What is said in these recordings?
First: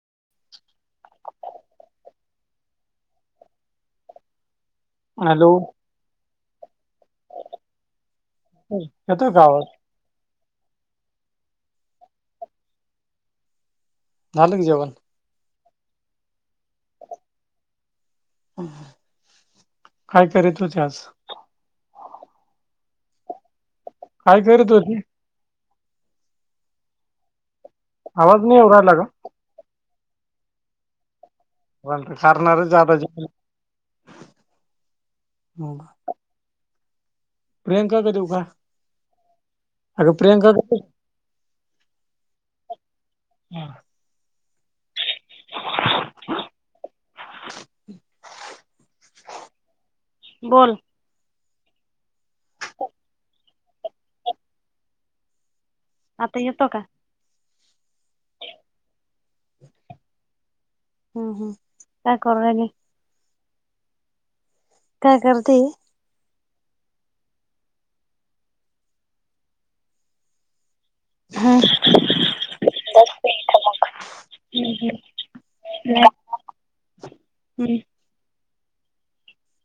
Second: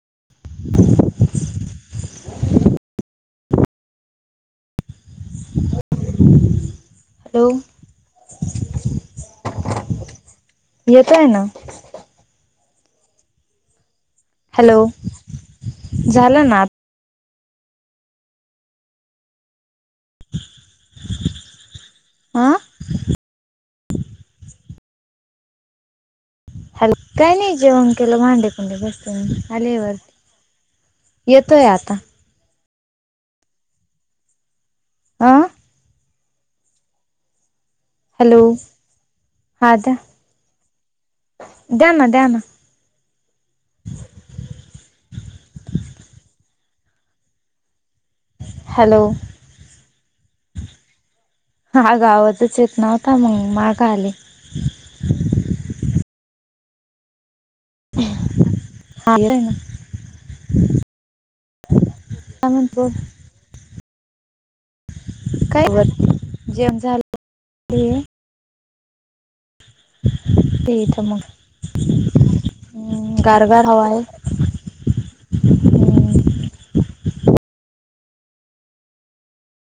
[unintelligible] Hello. Hello येतोय का आवाज येतय ना. झालं की हॅलो जेवण झालं ना. काय करत हो ते आज हं. काय करत होते. हलका नाही जेवण केलं आवाज नाही येऊ मांडेकुंडे राहिला बसत म आलेवररती येतो आहे आता खारणार जा अ ज. प्रियंका क देऊ हॅलो का अग प्रियंका क दध्याना द्याना. हम. [unintelligible] हॅलो. बोल. हा गावतचेेत नव्हता मग माग आली. आता यतो का? ह ना. हम्म हम्म काय करु राहिली काय वर जेम झालं [unintelligible] तेच मग हा हम्म गारगार हवाय हम्म हम्म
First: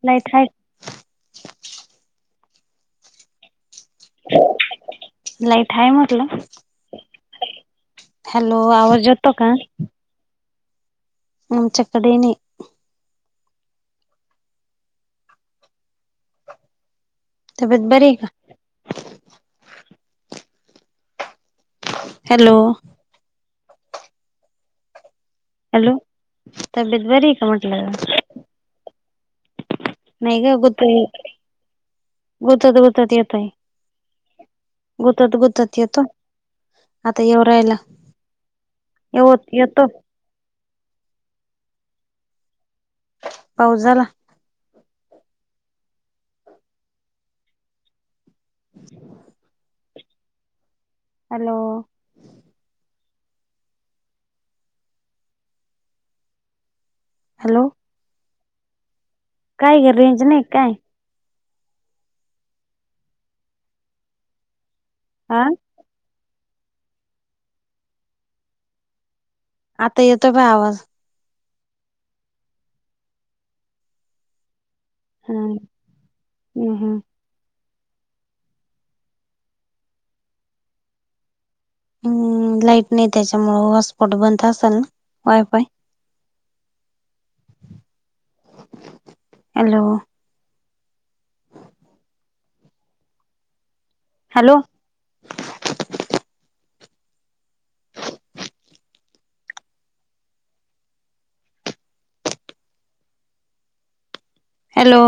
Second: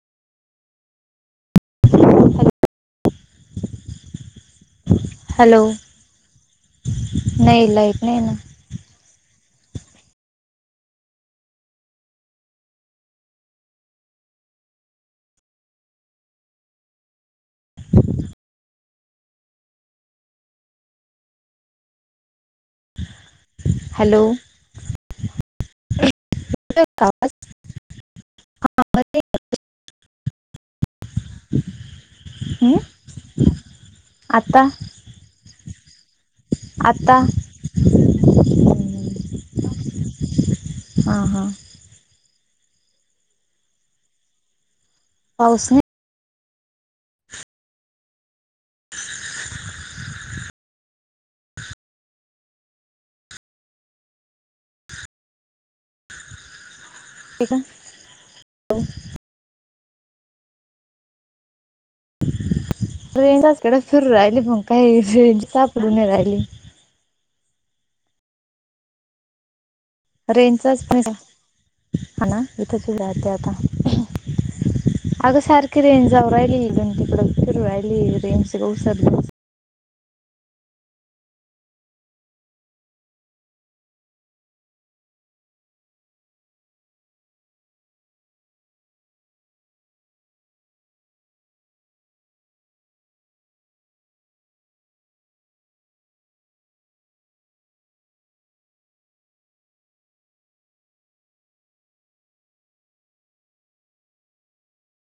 नाहीत हायत हॅलो लाईट आहे म्हटलं नाही लाईट नाही ना हॅलो आवाजज येतो का? आमच्याकडे नाही. तब्येत बरीये का? हॅलो हॅलो हॅलो येतोय तब्येत आवाज बरीये का म्हट [unintelligible] नाही ग गूतई हम्म गुतत गुतत येतय आता गुतत गुतत येतो आता येऊ राहिलाय. येओत येतो हा हा पाऊस झाला. पाऊस हाय [inaudible] हॅलो ठीक हॅलो काय ग रेंज नाही काय? रेंज असकाडत फिरू राहिली मग काही रेंज हा सापडू नाही राहिली. आता येतो बा आवाज रेंजचाच फायदा हा ना इथंच उभारते आता अगं हम्म सारखी रेंज जाऊ राहिली इकडून हम्म तिकड फिरू राहिली रेंज उसर हम् लाईट नाही त्याच्यामुळ वॉटस्पॉट बंद असल वायफाय हॅलो हॅलो हॅलो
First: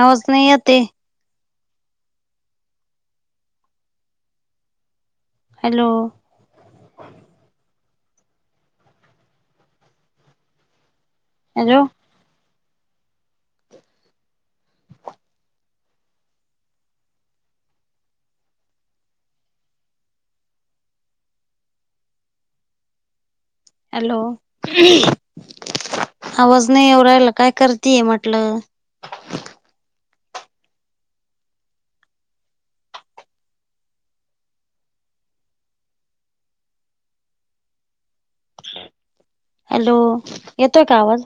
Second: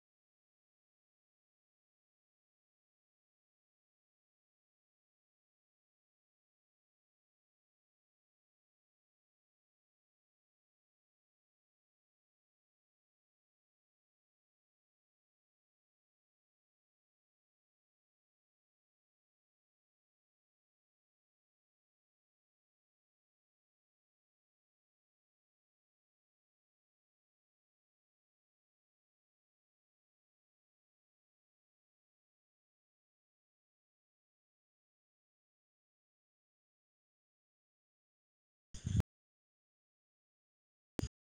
आवाज नाही येते. हॅलो हॅलो हॅलो आवाज नाही येऊ राहिला काय करतीये म्हटलं. हॅलो येतोय का आवाज?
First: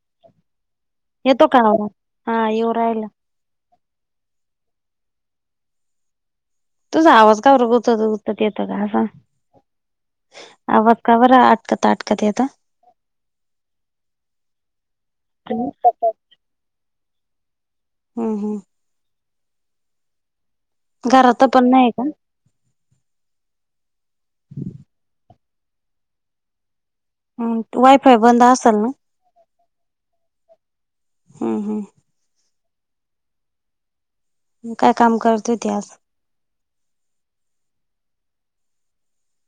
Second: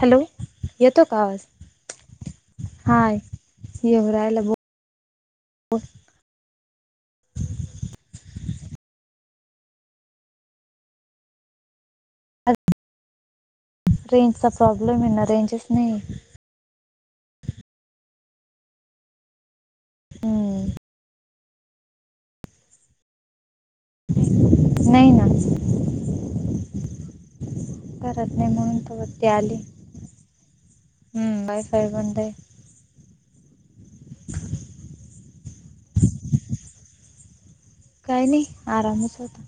हॅलो येतो का आवाज हाय येऊ राहिला बो तुझ आवाज का बर गुतत गुतत येत का असं आवाज का बर त ताटकत येतो. रेंजचा प्रॉब्लेम आहे ना रेंजच नाही हम् हम् हम्म घरात पण नाही का? नाही ना वायफाय घरात बंद नाही असेल म्हणून ना? तर वरती आली. हम्म वायफाय बंदय. म काय काम करतेती आज काय नाही आरामच होता.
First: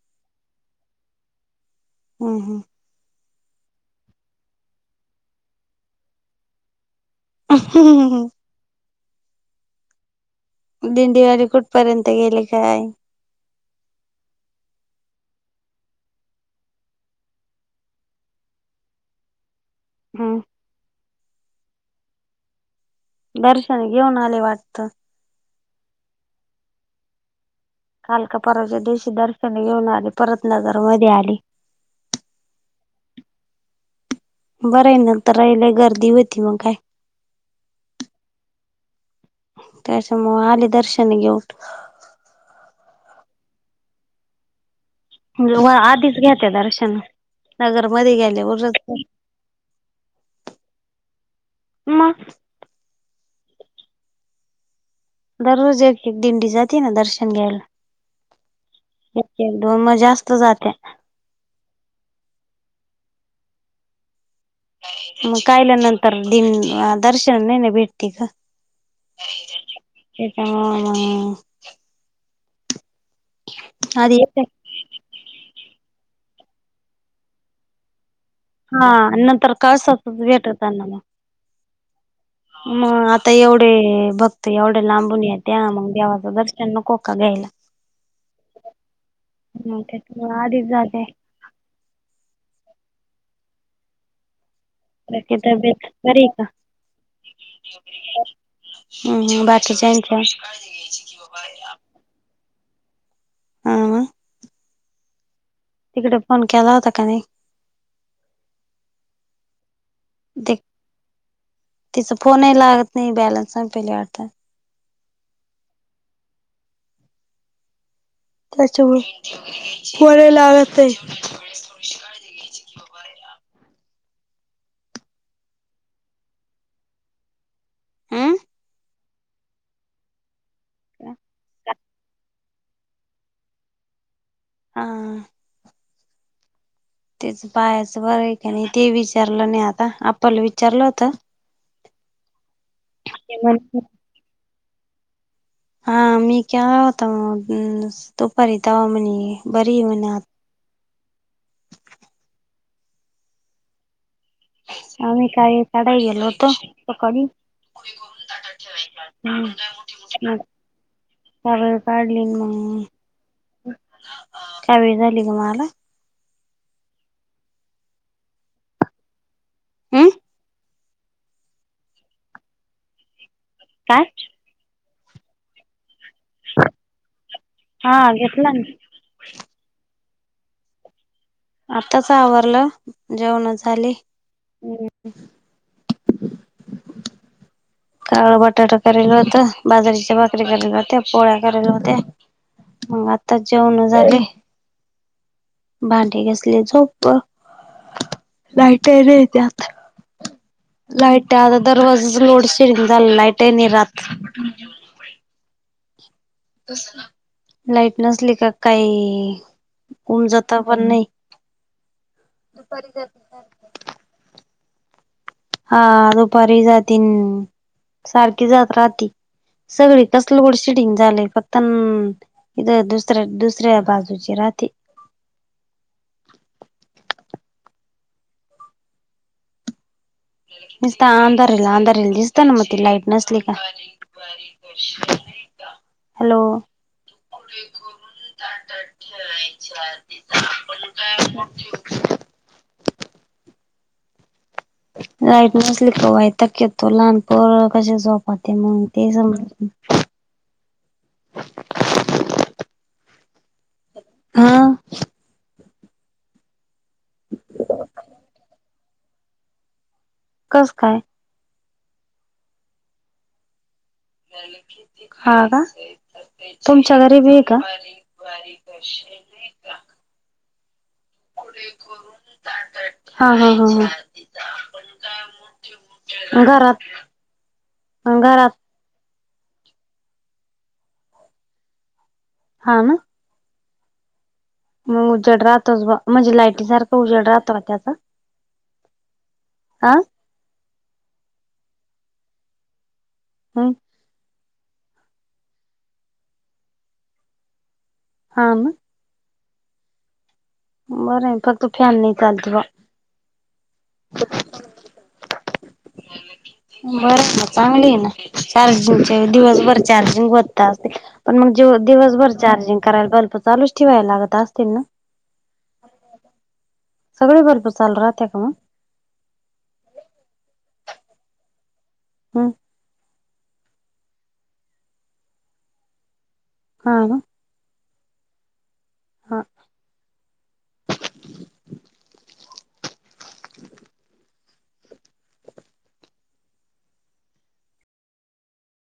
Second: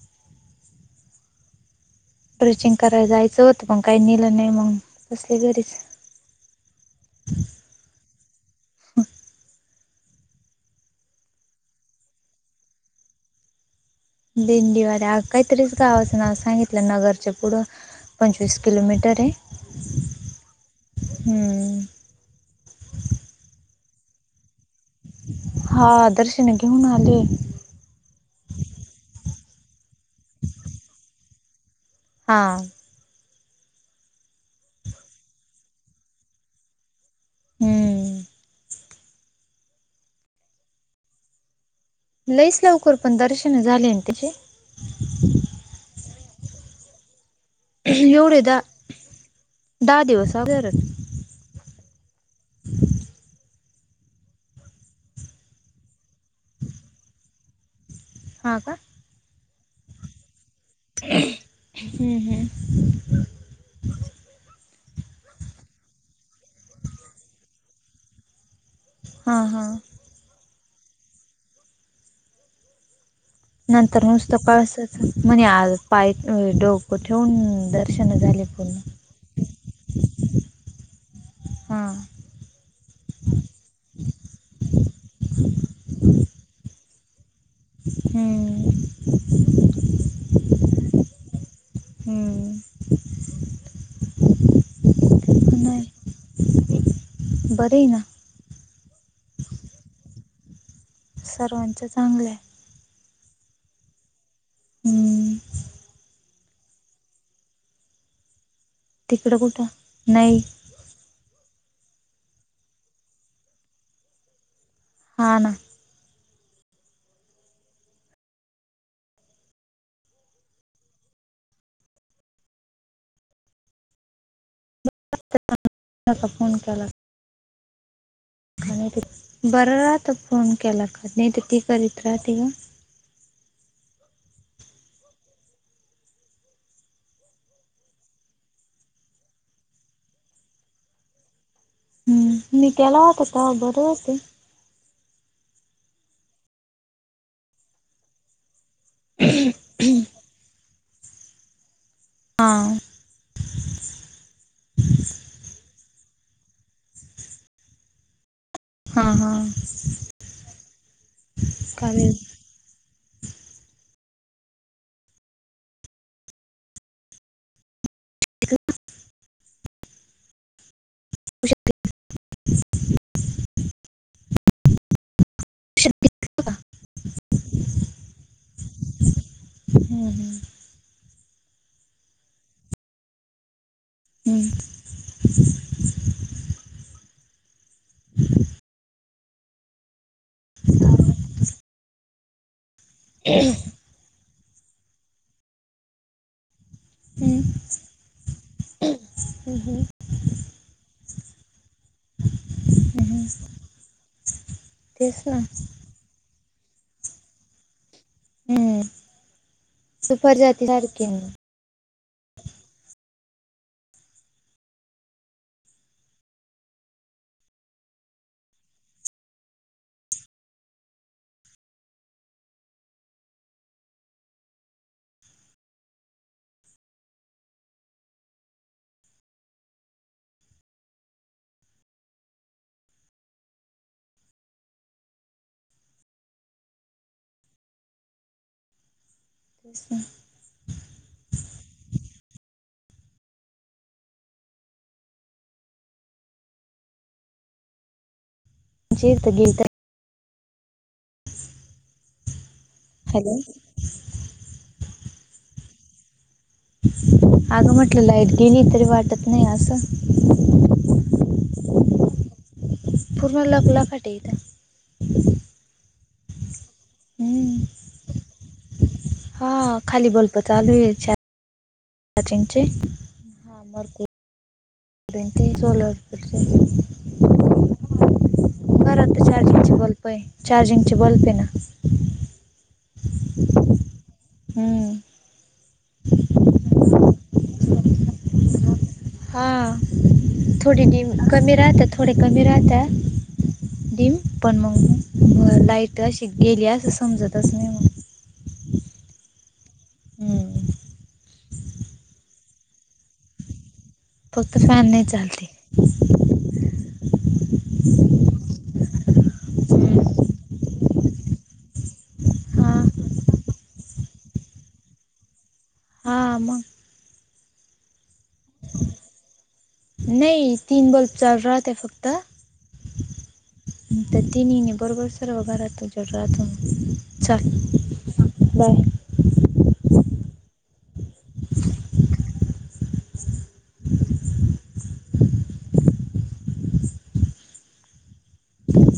हम्म ट्रिचिंग करायला जायचं होतं पण काय नेलं नाय मंग बसले घरीच [unintelligible] दिंडीवारी कुठपर्यंत गेली काय दिंडीवारी आग कायतरीच गावाचं नाव सांगितलं नगरच्या पुढं पंचवीस किलोमीटर ये. हुं हुं दर्शन घेऊन आले वाटत. हा दर्शन घेऊन आले. काल का परवाच्या दिवशी दर्शन घेऊन आले परत नगर मध्ये आली. हां बरं आहे नंतर राई लय गर्दी होती मंग काय हम्म त्याच्यामुळ आली दर्शन घेऊन लईच लवकर पण दर्शन झाले न तिचे म्हणलं वया आधीच घेत्या दर्शन नगर मध्ये एवढे दा गेल्यावर उरच काय दहा दिवस अगोदरच म दररोज एक एक दिंडी जाती ना दर्शन घ्यायला. हा का एक एक दोन म जास्त जात्या हम् हम् म कायल्या नंतर दिंन दर्शन नाय न भेटती ग हां हां त्याच्यामुळ मंग नंतर आधी नुसतं येते कळसाच म्हणे आज पाय अ डोकं ठेवून दर्शन झाले. पूर्ण हा नंतर कळसासच भेटत ना म हा म आता एवढे भक्त एवढ्या लांबून येत्या मंग देवाचं दर्शन नको का घ्यायला. हम्म मंग त्याच्यामुळं आधीच झालंय. हुं म ती तब्बेत बरीये का? बरे ना हुं हुं बाकीच्यांच्या सर्वांच्या चांगल्या हाय. आ आ हम्म तिकड फोन केला होता का नाय. तिकड कुठं नाही. तिचां फोनही लागत नाय बॅलन्स संपील्या वाटत. हा ना त्याच्यामुळ फोनही लागत नाही. आता फोन केला हम्म नाहीत बरं राहत फोन केला का नाय त ती करीत राहाते ग हा तेच पायाचं बरं हाय का नाय ते विचारलं नाय आता आप्पा ला विचारलं होत. हम्म मी केला होता तवा म्हण बरे होते. हा मी केला होता मग दुपारी तवा म्हणे बरी ये म्हणे आत हां आम्ही काय काढाय गेलो होतो सकाळी हा हा हम्म म च वेळ चालेल काडली मग च वेळ झाली ग मला हम्म [unintelligible] का? शक्य हां घेतला ना. हम्म हम्म. आताच आवरलं जेवण झाली. ह. काळ बटाटा केला होतं बाजरीच्या बा. वकरी कली होते पोळ्या कयला होते्या मग आता जेवण झाले. भांडे घसले झोप हम्म, लाईट र हम्म, त्यात. लाईट आता दरवाजाच लोड शेडंग झालं लाईट आहेन राात तस ना. लाईट नसली का हम्म काही सुपर उमजात जाती पण नाही. सारखी ना दुपारी ज हा दुपारी जाते सारखी जात राहते. सगळी कस लोड शेडिंग झालंय फक्त इथ दुसरा दुसऱ बाजूची राात. दिसत अंधारल अंधारल्ल दिसत ना म लाईट नसली का? हॅलो. ून ठय आपण तेच ना काय ठ राईट नसली कावायता येत तो लहानपर कश जो हो ते मग ते जी तर सज गेली तर हॅलो. हा. आगं म्हटलं लाईट गेली तरी वाटत नाही असं. कस काय? फर्ण लाप लापाट आहे. हा का तुमच्या घरीबी आहे का? हम्म. हा खाली बोलप चालू आहे. हो. चे हा मु हा ती सलत करची घरात घरात वर आ ते चार्जिंग चचे गल्पय चार्जिंग चचे गल्पेना हा ना. [unintelligible] हम्म. मग उजड राहतोच बा म्हणजे लाईटी सारखं उजड राहतो ना त्याचा हा हा थोडी कमी राहत थोडे कमी राहत. हम्म दिम पण मग लाईट अशी गेली असं समजतच नाहीग. हम. ह. बरं फक्त फॅन नाही चालतेव. फक्त फॅन नाही चालते. बरं ना चांगली आहे ना चार्जिंगच्या दिवसभर हम्म. चार्जिंग बत्ता असेल. पण मग जव दिवसभर चार्जिंग हा करायला बल्ब चालूच ठेवायला लागत असतील ना. हा आम सगळे भरपू चाल राहत्या का मग नाही तीन बल्ब चाल राह ते फक्त हा. तर तीन बरोबरसर वघाहतो जढरातून हा ना च् चल बाय हा